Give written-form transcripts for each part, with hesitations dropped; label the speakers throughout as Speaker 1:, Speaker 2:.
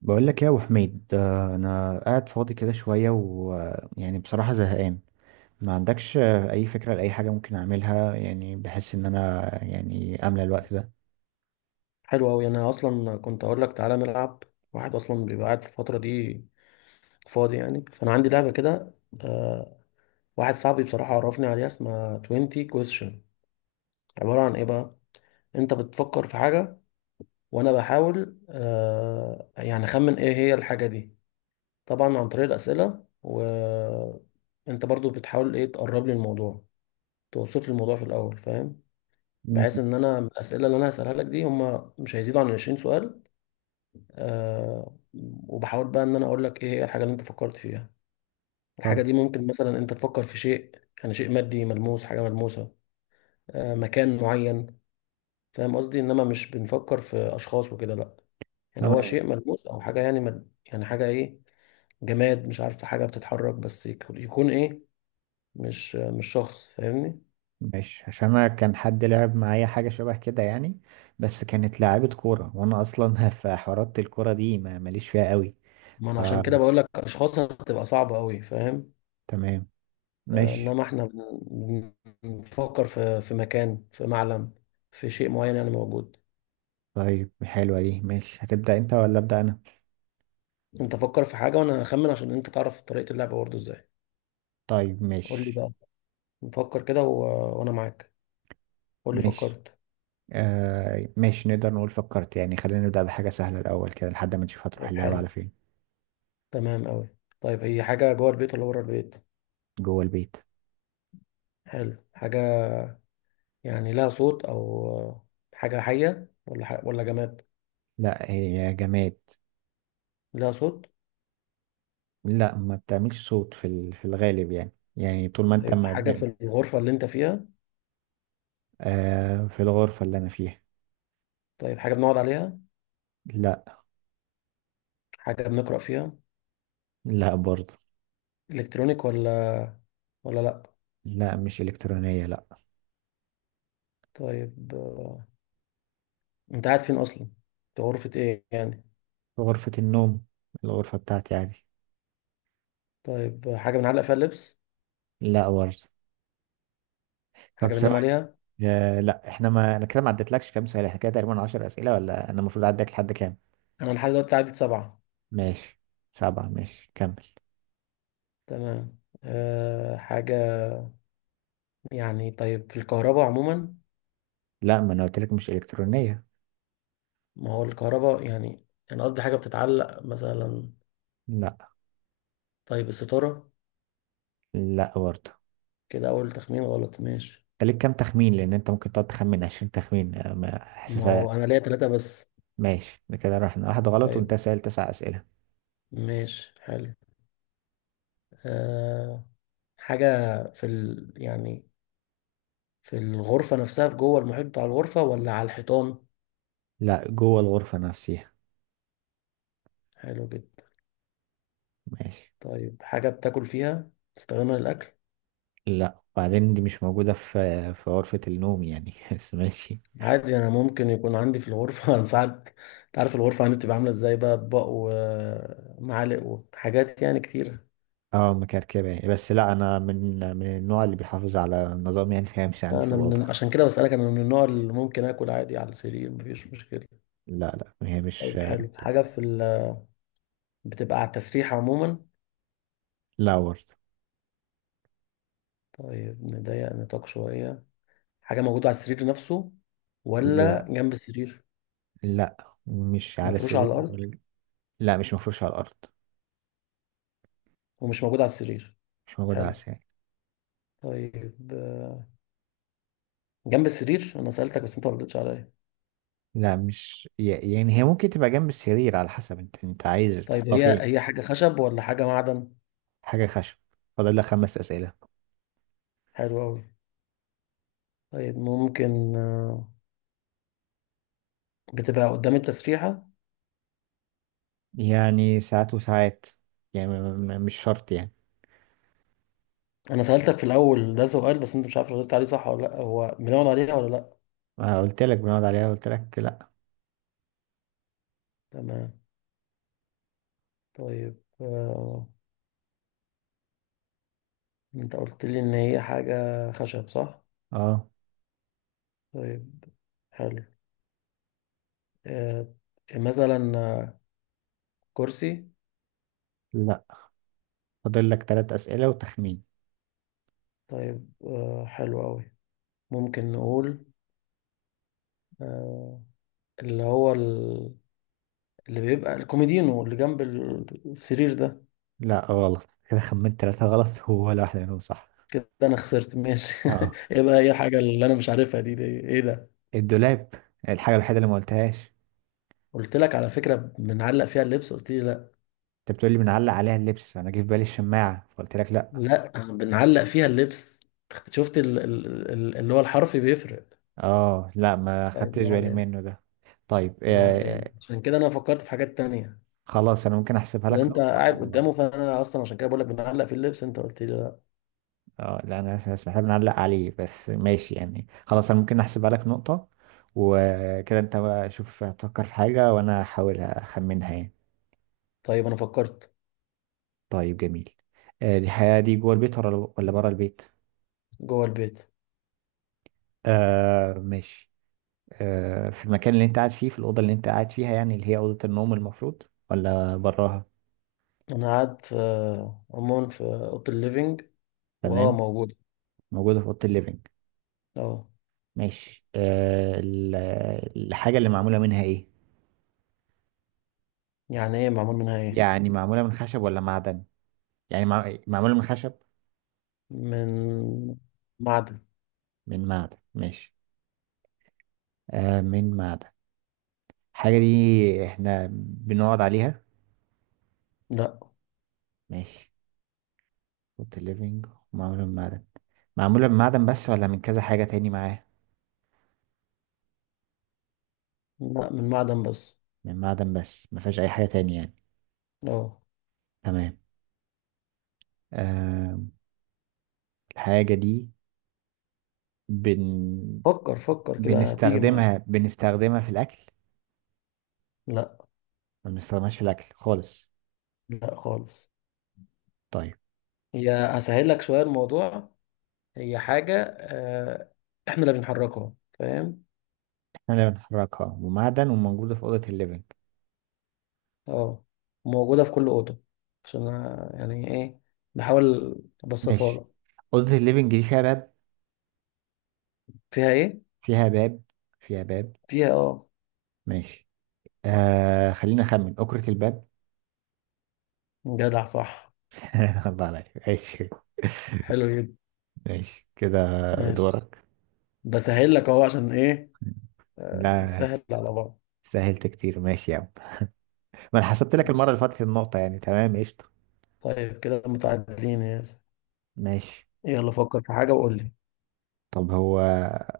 Speaker 1: بقول لك إيه يا ابو حميد، انا قاعد فاضي كده شويه ويعني بصراحه زهقان. ما عندكش اي فكره لاي حاجه ممكن اعملها؟ يعني بحس ان انا املى الوقت ده.
Speaker 2: حلو أوي. أنا أصلا كنت أقول لك تعالى نلعب. واحد أصلا بيبقى قاعد في الفترة دي فاضي يعني، فأنا عندي لعبة كده. آه. واحد صاحبي بصراحة عرفني عليها اسمها 20 question. عبارة عن إيه بقى؟ أنت بتفكر في حاجة، وأنا بحاول يعني أخمن إيه هي الحاجة دي، طبعا عن طريق الأسئلة، وأنت برضو بتحاول إيه، تقرب لي الموضوع، توصف لي الموضوع في الأول، فاهم؟
Speaker 1: مم.
Speaker 2: بحيث إن أنا من الأسئلة اللي أنا هسألها لك دي هما مش هيزيدوا عن 20 سؤال. آه. وبحاول بقى ان انا اقول لك ايه هي الحاجه اللي انت فكرت فيها. الحاجه
Speaker 1: طب
Speaker 2: دي ممكن مثلا انت تفكر في شيء، يعني شيء مادي ملموس، حاجه ملموسه، آه، مكان معين. فاهم قصدي؟ انما مش بنفكر في اشخاص وكده، لا. يعني هو
Speaker 1: تمام
Speaker 2: شيء ملموس او حاجه، يعني يعني حاجه ايه، جماد، مش عارف، حاجه بتتحرك، بس يكون ايه، مش شخص، فاهمني؟
Speaker 1: ماشي. عشان انا كان حد لعب معايا حاجه شبه كده يعني، بس كانت لعيبه كوره وانا اصلا في حوارات الكوره دي ما ماليش فيها قوي.
Speaker 2: ما
Speaker 1: ف
Speaker 2: انا عشان كده بقول لك اشخاص هتبقى صعبه قوي، فاهم؟
Speaker 1: تمام
Speaker 2: آه،
Speaker 1: ماشي.
Speaker 2: انما احنا بنفكر في مكان، في معلم، في شيء معين يعني موجود.
Speaker 1: طيب حلوه دي، ماشي، هتبدا انت ولا ابدا انا؟
Speaker 2: انت فكر في حاجة وانا هخمن، عشان انت تعرف طريقة اللعبة برضه ازاي.
Speaker 1: طيب
Speaker 2: قول لي
Speaker 1: ماشي.
Speaker 2: بقى، نفكر كده وانا معاك. قول لي
Speaker 1: ماشي
Speaker 2: فكرت.
Speaker 1: آه ماشي، نقدر نقول فكرت. يعني خلينا نبدأ بحاجة سهلة الأول كده لحد ما نشوف هتروح
Speaker 2: طيب
Speaker 1: اللعبة
Speaker 2: حلو،
Speaker 1: على فين.
Speaker 2: تمام قوي. طيب هي حاجة جوه البيت ولا بره البيت؟
Speaker 1: جوه البيت.
Speaker 2: حلو. حاجة يعني لها صوت، او حاجة حية ولا ولا جماد؟
Speaker 1: لا هي جماد.
Speaker 2: لها صوت؟
Speaker 1: لا ما بتعملش صوت في الغالب، يعني يعني طول ما انت
Speaker 2: طيب
Speaker 1: ما
Speaker 2: حاجة
Speaker 1: ب...
Speaker 2: في الغرفة اللي انت فيها؟
Speaker 1: آه في الغرفة اللي أنا فيها.
Speaker 2: طيب حاجة بنقعد عليها؟
Speaker 1: لا.
Speaker 2: حاجة بنقرأ فيها؟
Speaker 1: لا برضه.
Speaker 2: الكترونيك ولا لا؟
Speaker 1: لا مش إلكترونية لا.
Speaker 2: طيب انت قاعد فين اصلا؟ في غرفة ايه يعني؟
Speaker 1: في غرفة النوم، الغرفة بتاعتي عادي.
Speaker 2: طيب حاجة بنعلق فيها اللبس؟
Speaker 1: لا برضه. طب
Speaker 2: حاجة بننام
Speaker 1: سواء،
Speaker 2: عليها؟
Speaker 1: آه لا. احنا ما انا كده ما عدتلكش كام سؤال؟ احنا كده تقريبا 10 أسئلة ولا انا المفروض اعدك لحد كام؟
Speaker 2: أنا لحد دلوقتي عدد سبعة.
Speaker 1: ماشي. سبعة ماشي كمل.
Speaker 2: تمام. أه، حاجة يعني، طيب في الكهرباء عموما؟
Speaker 1: لا ما انا قلت لك مش الكترونيه.
Speaker 2: ما هو الكهرباء يعني، أنا قصدي حاجة بتتعلق مثلا.
Speaker 1: لا.
Speaker 2: طيب الستارة؟
Speaker 1: لا برضه.
Speaker 2: كده أول تخمين غلط، ماشي.
Speaker 1: انت ليك كام تخمين؟ لان انت ممكن تقعد تخمن 20 تخمين. آه، ما
Speaker 2: ما
Speaker 1: حاسسها.
Speaker 2: هو أنا ليا تلاتة بس.
Speaker 1: ماشي، ده كده رحنا واحد غلط وانت
Speaker 2: طيب
Speaker 1: سأل تسع اسئله.
Speaker 2: ماشي، حلو. أه، حاجة في ال يعني في الغرفة نفسها، في جوه المحيط بتاع الغرفة، ولا على الحيطان؟
Speaker 1: لا جوه الغرفه نفسها.
Speaker 2: حلو جدا.
Speaker 1: ماشي.
Speaker 2: طيب حاجة بتاكل فيها، تستخدمها للأكل؟
Speaker 1: لا، وبعدين دي مش موجوده في غرفه النوم يعني بس ماشي.
Speaker 2: عادي انا ممكن يكون عندي في الغرفه انا ساعات، انت عارف الغرفه عندي بتبقى عامله ازاي، بقى اطباق ومعالق وحاجات يعني كتير.
Speaker 1: اه مكركبه، بس لا انا من النوع اللي بيحافظ على النظام يعني، فهي مش
Speaker 2: لا،
Speaker 1: عندي في
Speaker 2: انا
Speaker 1: الاوضه.
Speaker 2: من عشان كده بسالك، انا من النوع اللي ممكن اكل عادي على السرير، مفيش مشكله.
Speaker 1: لا. لا هي مش
Speaker 2: طيب
Speaker 1: آه،.
Speaker 2: حلو، حاجه في بتبقى على التسريح عموما؟
Speaker 1: لا برضه.
Speaker 2: طيب نضيق نطاق شويه، حاجه موجوده على السرير نفسه ولا
Speaker 1: لا.
Speaker 2: جنب السرير؟
Speaker 1: لا مش على
Speaker 2: مفروش على
Speaker 1: السرير.
Speaker 2: الارض؟
Speaker 1: لا مش مفروش على الارض.
Speaker 2: ومش موجوده على السرير؟
Speaker 1: مش موجودة على
Speaker 2: حلو.
Speaker 1: السرير.
Speaker 2: طيب جنب السرير انا سالتك بس انت ما ردتش عليا.
Speaker 1: لا مش يعني هي ممكن تبقى جنب السرير على حسب انت عايز
Speaker 2: طيب
Speaker 1: تحطها
Speaker 2: هي
Speaker 1: فين.
Speaker 2: هي حاجه خشب ولا حاجه معدن؟
Speaker 1: حاجة خشب. فاضل لك خمس أسئلة.
Speaker 2: حلو أوي. طيب ممكن بتبقى قدام التسريحة؟
Speaker 1: يعني ساعات وساعات، يعني مش شرط يعني.
Speaker 2: أنا سألتك في الأول ده سؤال، بس أنت مش عارف ردت عليه صح ولا لأ، هو بنقعد عليها ولا لأ؟
Speaker 1: ما قلت لك بنقعد عليها؟ قلت لك لا.
Speaker 2: تمام. طيب أنت قلت لي إن هي حاجة خشب صح؟
Speaker 1: اه.
Speaker 2: طيب حلو، آه، مثلا كرسي؟
Speaker 1: لا فاضل لك ثلاث أسئلة وتخمين.
Speaker 2: طيب حلو أوي. ممكن نقول آه، اللي هو اللي بيبقى الكوميدينو اللي جنب السرير ده؟
Speaker 1: لا غلط كده، خمنت ثلاثة غلط ولا واحدة منهم صح.
Speaker 2: كده انا خسرت ماشي.
Speaker 1: اه.
Speaker 2: ايه بقى هي الحاجه اللي انا مش عارفها دي، دي ايه ده؟
Speaker 1: الدولاب، الحاجة الوحيدة اللي ما قلتهاش.
Speaker 2: قلت لك على فكره بنعلق فيها اللبس، قلت لي لا.
Speaker 1: انت بتقول لي بنعلق عليها اللبس، انا جه في بالي الشماعة فقلت لك لا.
Speaker 2: لا، بنعلق فيها اللبس. شفت اللي هو الحرف بيفرق.
Speaker 1: اه لا، ما
Speaker 2: طيب
Speaker 1: خدتش
Speaker 2: ما
Speaker 1: بالي
Speaker 2: علينا.
Speaker 1: منه ده. طيب
Speaker 2: ما علينا،
Speaker 1: آه.
Speaker 2: عشان كده انا فكرت في حاجات تانية.
Speaker 1: خلاص انا ممكن احسبها
Speaker 2: اللي
Speaker 1: لك
Speaker 2: انت
Speaker 1: نقطة
Speaker 2: قاعد
Speaker 1: و...
Speaker 2: قدامه، فانا اصلا عشان كده بقول لك بنعلق في اللبس، انت قلت لي لا.
Speaker 1: اه لا، انا اسمح لي بنعلق عليه. بس ماشي يعني، خلاص انا ممكن احسبها لك نقطة. وكده انت بقى شوف، هتفكر في حاجة وانا احاول اخمنها يعني.
Speaker 2: طيب انا فكرت.
Speaker 1: طيب جميل. آه دي حياة، دي جوه البيت ولا ولا بره البيت؟
Speaker 2: جوه البيت.
Speaker 1: آه ماشي. آه، في المكان اللي انت قاعد فيه؟ في الأوضة اللي انت قاعد فيها يعني، اللي هي أوضة النوم المفروض، ولا براها؟
Speaker 2: انا قاعد في عموما في اوضه الليفينج. واه
Speaker 1: تمام.
Speaker 2: موجود.
Speaker 1: موجودة في أوضة الليفينج.
Speaker 2: اه.
Speaker 1: ماشي آه الحاجة اللي معمولة منها ايه؟
Speaker 2: يعني ايه معمول منها ايه؟
Speaker 1: يعني معمولة من خشب ولا معدن؟ يعني معمولة من خشب؟
Speaker 2: من معدن.
Speaker 1: من معدن ماشي. آه من معدن، الحاجة دي احنا بنقعد عليها؟
Speaker 2: لا،
Speaker 1: ماشي. فوت الليفينج. معمولة من معدن. معمولة من معدن بس ولا من كذا حاجة تاني معاها؟
Speaker 2: لا، من معدن بس.
Speaker 1: من معدن بس، ما فيهاش أي حاجة تاني يعني.
Speaker 2: اه.
Speaker 1: تمام. آه الحاجة دي بن...
Speaker 2: فكر فكر كده هتيجي معاك.
Speaker 1: بنستخدمها، بنستخدمها في الأكل؟
Speaker 2: لا.
Speaker 1: ما بنستخدمهاش في الأكل خالص.
Speaker 2: لا خالص.
Speaker 1: طيب.
Speaker 2: هي، هسهل لك شوية الموضوع، هي حاجة احنا اللي بنحركها، فاهم؟
Speaker 1: احنا اللي بنحركها ومعدن وموجودة في أوضة الليفينج.
Speaker 2: اه، موجودة في كل أوضة، عشان أنا يعني ايه، بحاول ابسطها
Speaker 1: ماشي،
Speaker 2: لك.
Speaker 1: أوضة الليفينج دي فيها باب؟
Speaker 2: فيها ايه؟
Speaker 1: فيها باب. فيها باب.
Speaker 2: فيها اه.
Speaker 1: ماشي آه، خلينا أخمن أكرة الباب.
Speaker 2: جدع صح.
Speaker 1: الله عليك ماشي.
Speaker 2: حلو جدا.
Speaker 1: ماشي كده.
Speaker 2: ماشي.
Speaker 1: دورك.
Speaker 2: بسهل لك اهو، عشان ايه،
Speaker 1: لا
Speaker 2: نسهل على بعض.
Speaker 1: سهلت كتير ماشي يا عم. ما أنا حسبت لك المرة
Speaker 2: ماشي.
Speaker 1: اللي فاتت النقطة يعني، تمام قشطة.
Speaker 2: طيب كده متعادلين يا ياسر.
Speaker 1: ماشي.
Speaker 2: يلا فكر في حاجة وقول لي.
Speaker 1: طب هو،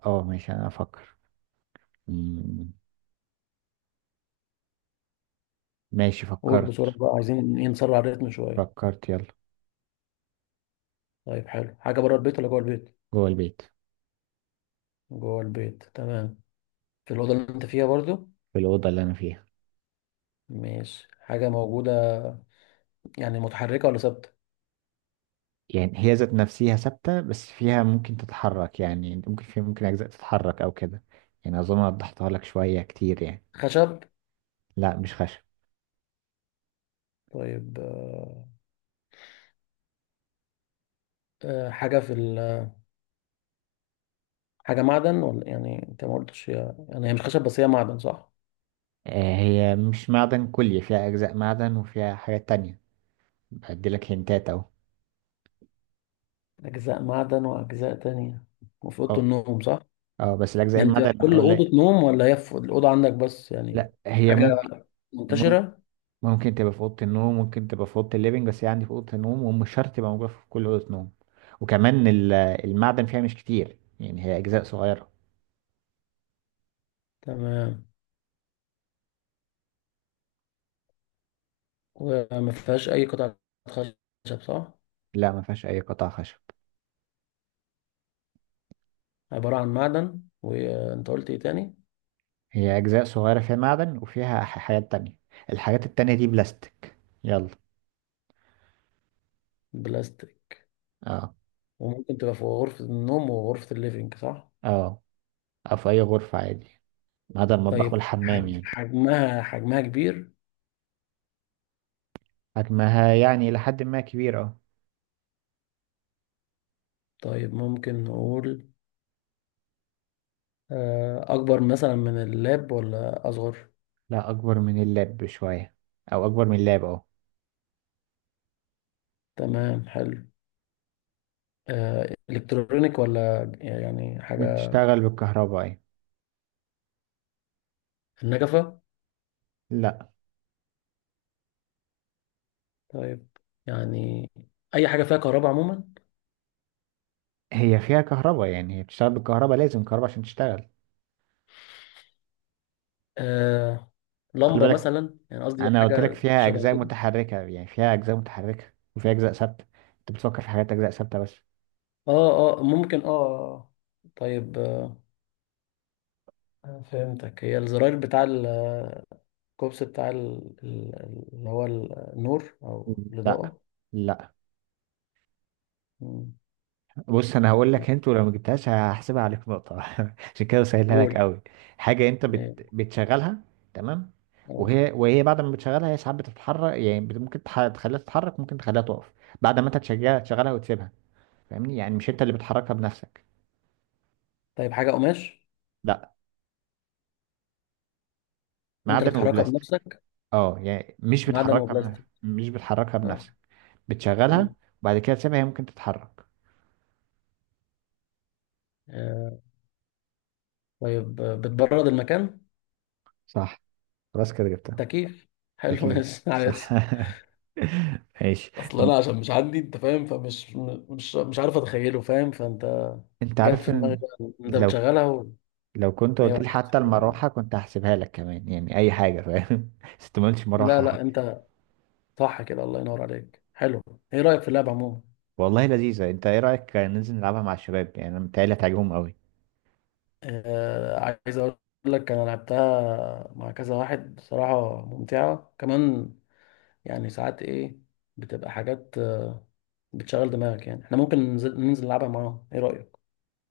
Speaker 1: اه ماشي أنا أفكر. مم، ماشي
Speaker 2: قول بسرعة
Speaker 1: فكرت.
Speaker 2: بقى، عايزين ايه، نسرع الريتم شوية.
Speaker 1: فكرت يلا.
Speaker 2: طيب حلو، حاجة بره البيت ولا جوه البيت؟
Speaker 1: جوه البيت.
Speaker 2: جوه البيت تمام. في الأوضة اللي أنت فيها برضو؟
Speaker 1: في الأوضة اللي أنا فيها.
Speaker 2: ماشي. حاجة موجودة يعني متحركة ولا ثابتة؟
Speaker 1: يعني هي ذات نفسها ثابتة، بس فيها ممكن تتحرك يعني، ممكن فيها ممكن أجزاء تتحرك أو كده. يعني أظن وضحتها لك شوية كتير يعني.
Speaker 2: خشب؟
Speaker 1: لا مش خشب.
Speaker 2: طيب حاجة في حاجة معدن، ولا يعني أنت ما قلتش، يعني هي مش خشب، بس هي معدن صح؟
Speaker 1: آه، هي مش معدن كلي، فيها أجزاء معدن وفيها حاجات تانية. بدي لك هنتات أهو.
Speaker 2: أجزاء معدن وأجزاء تانية، وفي أوضة
Speaker 1: أه.
Speaker 2: النوم صح؟
Speaker 1: أه بس الأجزاء
Speaker 2: يعني بتبقى في
Speaker 1: المعدن
Speaker 2: كل
Speaker 1: أو لا.
Speaker 2: أوضة نوم، ولا هي في الأوضة عندك بس يعني؟
Speaker 1: لا هي
Speaker 2: حاجة
Speaker 1: ممكن مم-
Speaker 2: منتشرة؟
Speaker 1: ممكن تبقى في أوضة النوم، ممكن تبقى في أوضة الليفينج، بس هي عندي في أوضة النوم ومش شرط تبقى موجودة في كل أوضة نوم. وكمان المعدن فيها مش كتير يعني، هي أجزاء صغيرة.
Speaker 2: تمام. وما فيهاش أي قطعة خشب صح؟
Speaker 1: لا ما فيهاش أي قطع خشب.
Speaker 2: عبارة عن معدن، وانت قلت ايه تاني؟
Speaker 1: هي أجزاء صغيرة، فيها معدن وفيها حاجات تانية. الحاجات التانية دي بلاستيك. يلا.
Speaker 2: بلاستيك.
Speaker 1: اه.
Speaker 2: وممكن تبقى في غرفة النوم وغرفة الليفينج صح؟
Speaker 1: اه، أو في أي غرفة عادي، ما عدا المطبخ
Speaker 2: طيب
Speaker 1: والحمام يعني.
Speaker 2: حجمها، حجمها كبير؟
Speaker 1: حجمها يعني لحد ما كبير اه.
Speaker 2: طيب ممكن نقول أكبر مثلا من اللاب ولا أصغر؟
Speaker 1: لا أكبر من اللاب بشوية، أو أكبر من اللاب اه.
Speaker 2: تمام حلو. إلكترونيك ولا يعني حاجة؟
Speaker 1: بتشتغل بالكهرباء يعني.
Speaker 2: النجفة؟
Speaker 1: لا.
Speaker 2: طيب يعني أي حاجة فيها كهرباء عموما؟
Speaker 1: هي فيها كهرباء يعني، هي بتشتغل بالكهرباء، لازم كهرباء عشان تشتغل.
Speaker 2: آه،
Speaker 1: خلي
Speaker 2: لمبة
Speaker 1: بالك،
Speaker 2: مثلا، يعني قصدي
Speaker 1: أنا قلت لك
Speaker 2: حاجة
Speaker 1: فيها
Speaker 2: شبه
Speaker 1: أجزاء
Speaker 2: كده.
Speaker 1: متحركة يعني، فيها أجزاء متحركة وفيها أجزاء ثابتة، أنت بتفكر في حاجات أجزاء ثابتة بس.
Speaker 2: اه اه ممكن اه آه. طيب فهمتك، هي الزراير بتاع الكوبس، بتاع اللي هو النور او
Speaker 1: لا.
Speaker 2: الاضاءه؟
Speaker 1: لا.
Speaker 2: مم.
Speaker 1: بص انا هقول لك انت، ولو ما جبتهاش هحسبها عليك نقطه عشان كده سهلها لك
Speaker 2: قول.
Speaker 1: قوي. حاجه انت
Speaker 2: ايه.
Speaker 1: بتشغلها. تمام.
Speaker 2: اه.
Speaker 1: وهي، وهي بعد ما بتشغلها هي ساعات بتتحرك يعني، ممكن تخليها تتحرك، ممكن تخليها تقف. بعد ما انت تشغلها، تشغلها وتسيبها، فاهمني يعني؟ مش انت اللي بتحركها بنفسك.
Speaker 2: طيب حاجه قماش؟
Speaker 1: لا.
Speaker 2: انت اللي
Speaker 1: معدن
Speaker 2: بتحركها
Speaker 1: وبلاستيك.
Speaker 2: بنفسك؟
Speaker 1: اه يعني مش
Speaker 2: معدن
Speaker 1: بتحركها
Speaker 2: وبلاستيك.
Speaker 1: بنفسك، مش بتحركها
Speaker 2: اه.
Speaker 1: بنفسك. بتشغلها
Speaker 2: مم.
Speaker 1: وبعد كده تسيبها، هي ممكن تتحرك.
Speaker 2: آه، طيب بتبرد المكان؟
Speaker 1: صح، خلاص كده جبتها.
Speaker 2: تكييف.
Speaker 1: ده
Speaker 2: حلو
Speaker 1: كيف
Speaker 2: ماشي.
Speaker 1: صح.
Speaker 2: عايز،
Speaker 1: ماشي.
Speaker 2: اصل
Speaker 1: طب
Speaker 2: انا عشان مش عندي، انت فاهم، فمش م- مش مش عارف اتخيله، فاهم، فانت.
Speaker 1: انت
Speaker 2: جت
Speaker 1: عارف
Speaker 2: في دماغي
Speaker 1: ان،
Speaker 2: بقى إن انت
Speaker 1: لو
Speaker 2: بتشغلها، وهي
Speaker 1: لو كنت قلت
Speaker 2: بعد
Speaker 1: لي
Speaker 2: كده
Speaker 1: حتى
Speaker 2: بتتحرك.
Speaker 1: المروحه كنت هحسبها لك كمان يعني، اي حاجه فاهم بس انت ما قلتش
Speaker 2: لا
Speaker 1: مروحه
Speaker 2: لا
Speaker 1: حتى.
Speaker 2: انت صح كده، الله ينور عليك، حلو. ايه رأيك في اللعبة عموما؟
Speaker 1: والله لذيذه. انت ايه رايك ننزل نلعبها مع الشباب؟ يعني انا متهيألي هتعجبهم قوي.
Speaker 2: آه، عايز اقول لك، انا لعبتها مع كذا واحد بصراحة، ممتعة كمان، يعني ساعات ايه، بتبقى حاجات بتشغل دماغك، يعني احنا ممكن ننزل نلعبها معاهم، ايه رأيك؟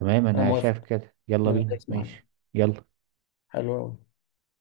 Speaker 1: تمام
Speaker 2: انا
Speaker 1: انا شايف
Speaker 2: موافق،
Speaker 1: كده، يلا
Speaker 2: انا
Speaker 1: بينا
Speaker 2: دايس معاك.
Speaker 1: ماشي. يلا.
Speaker 2: حلو أوي.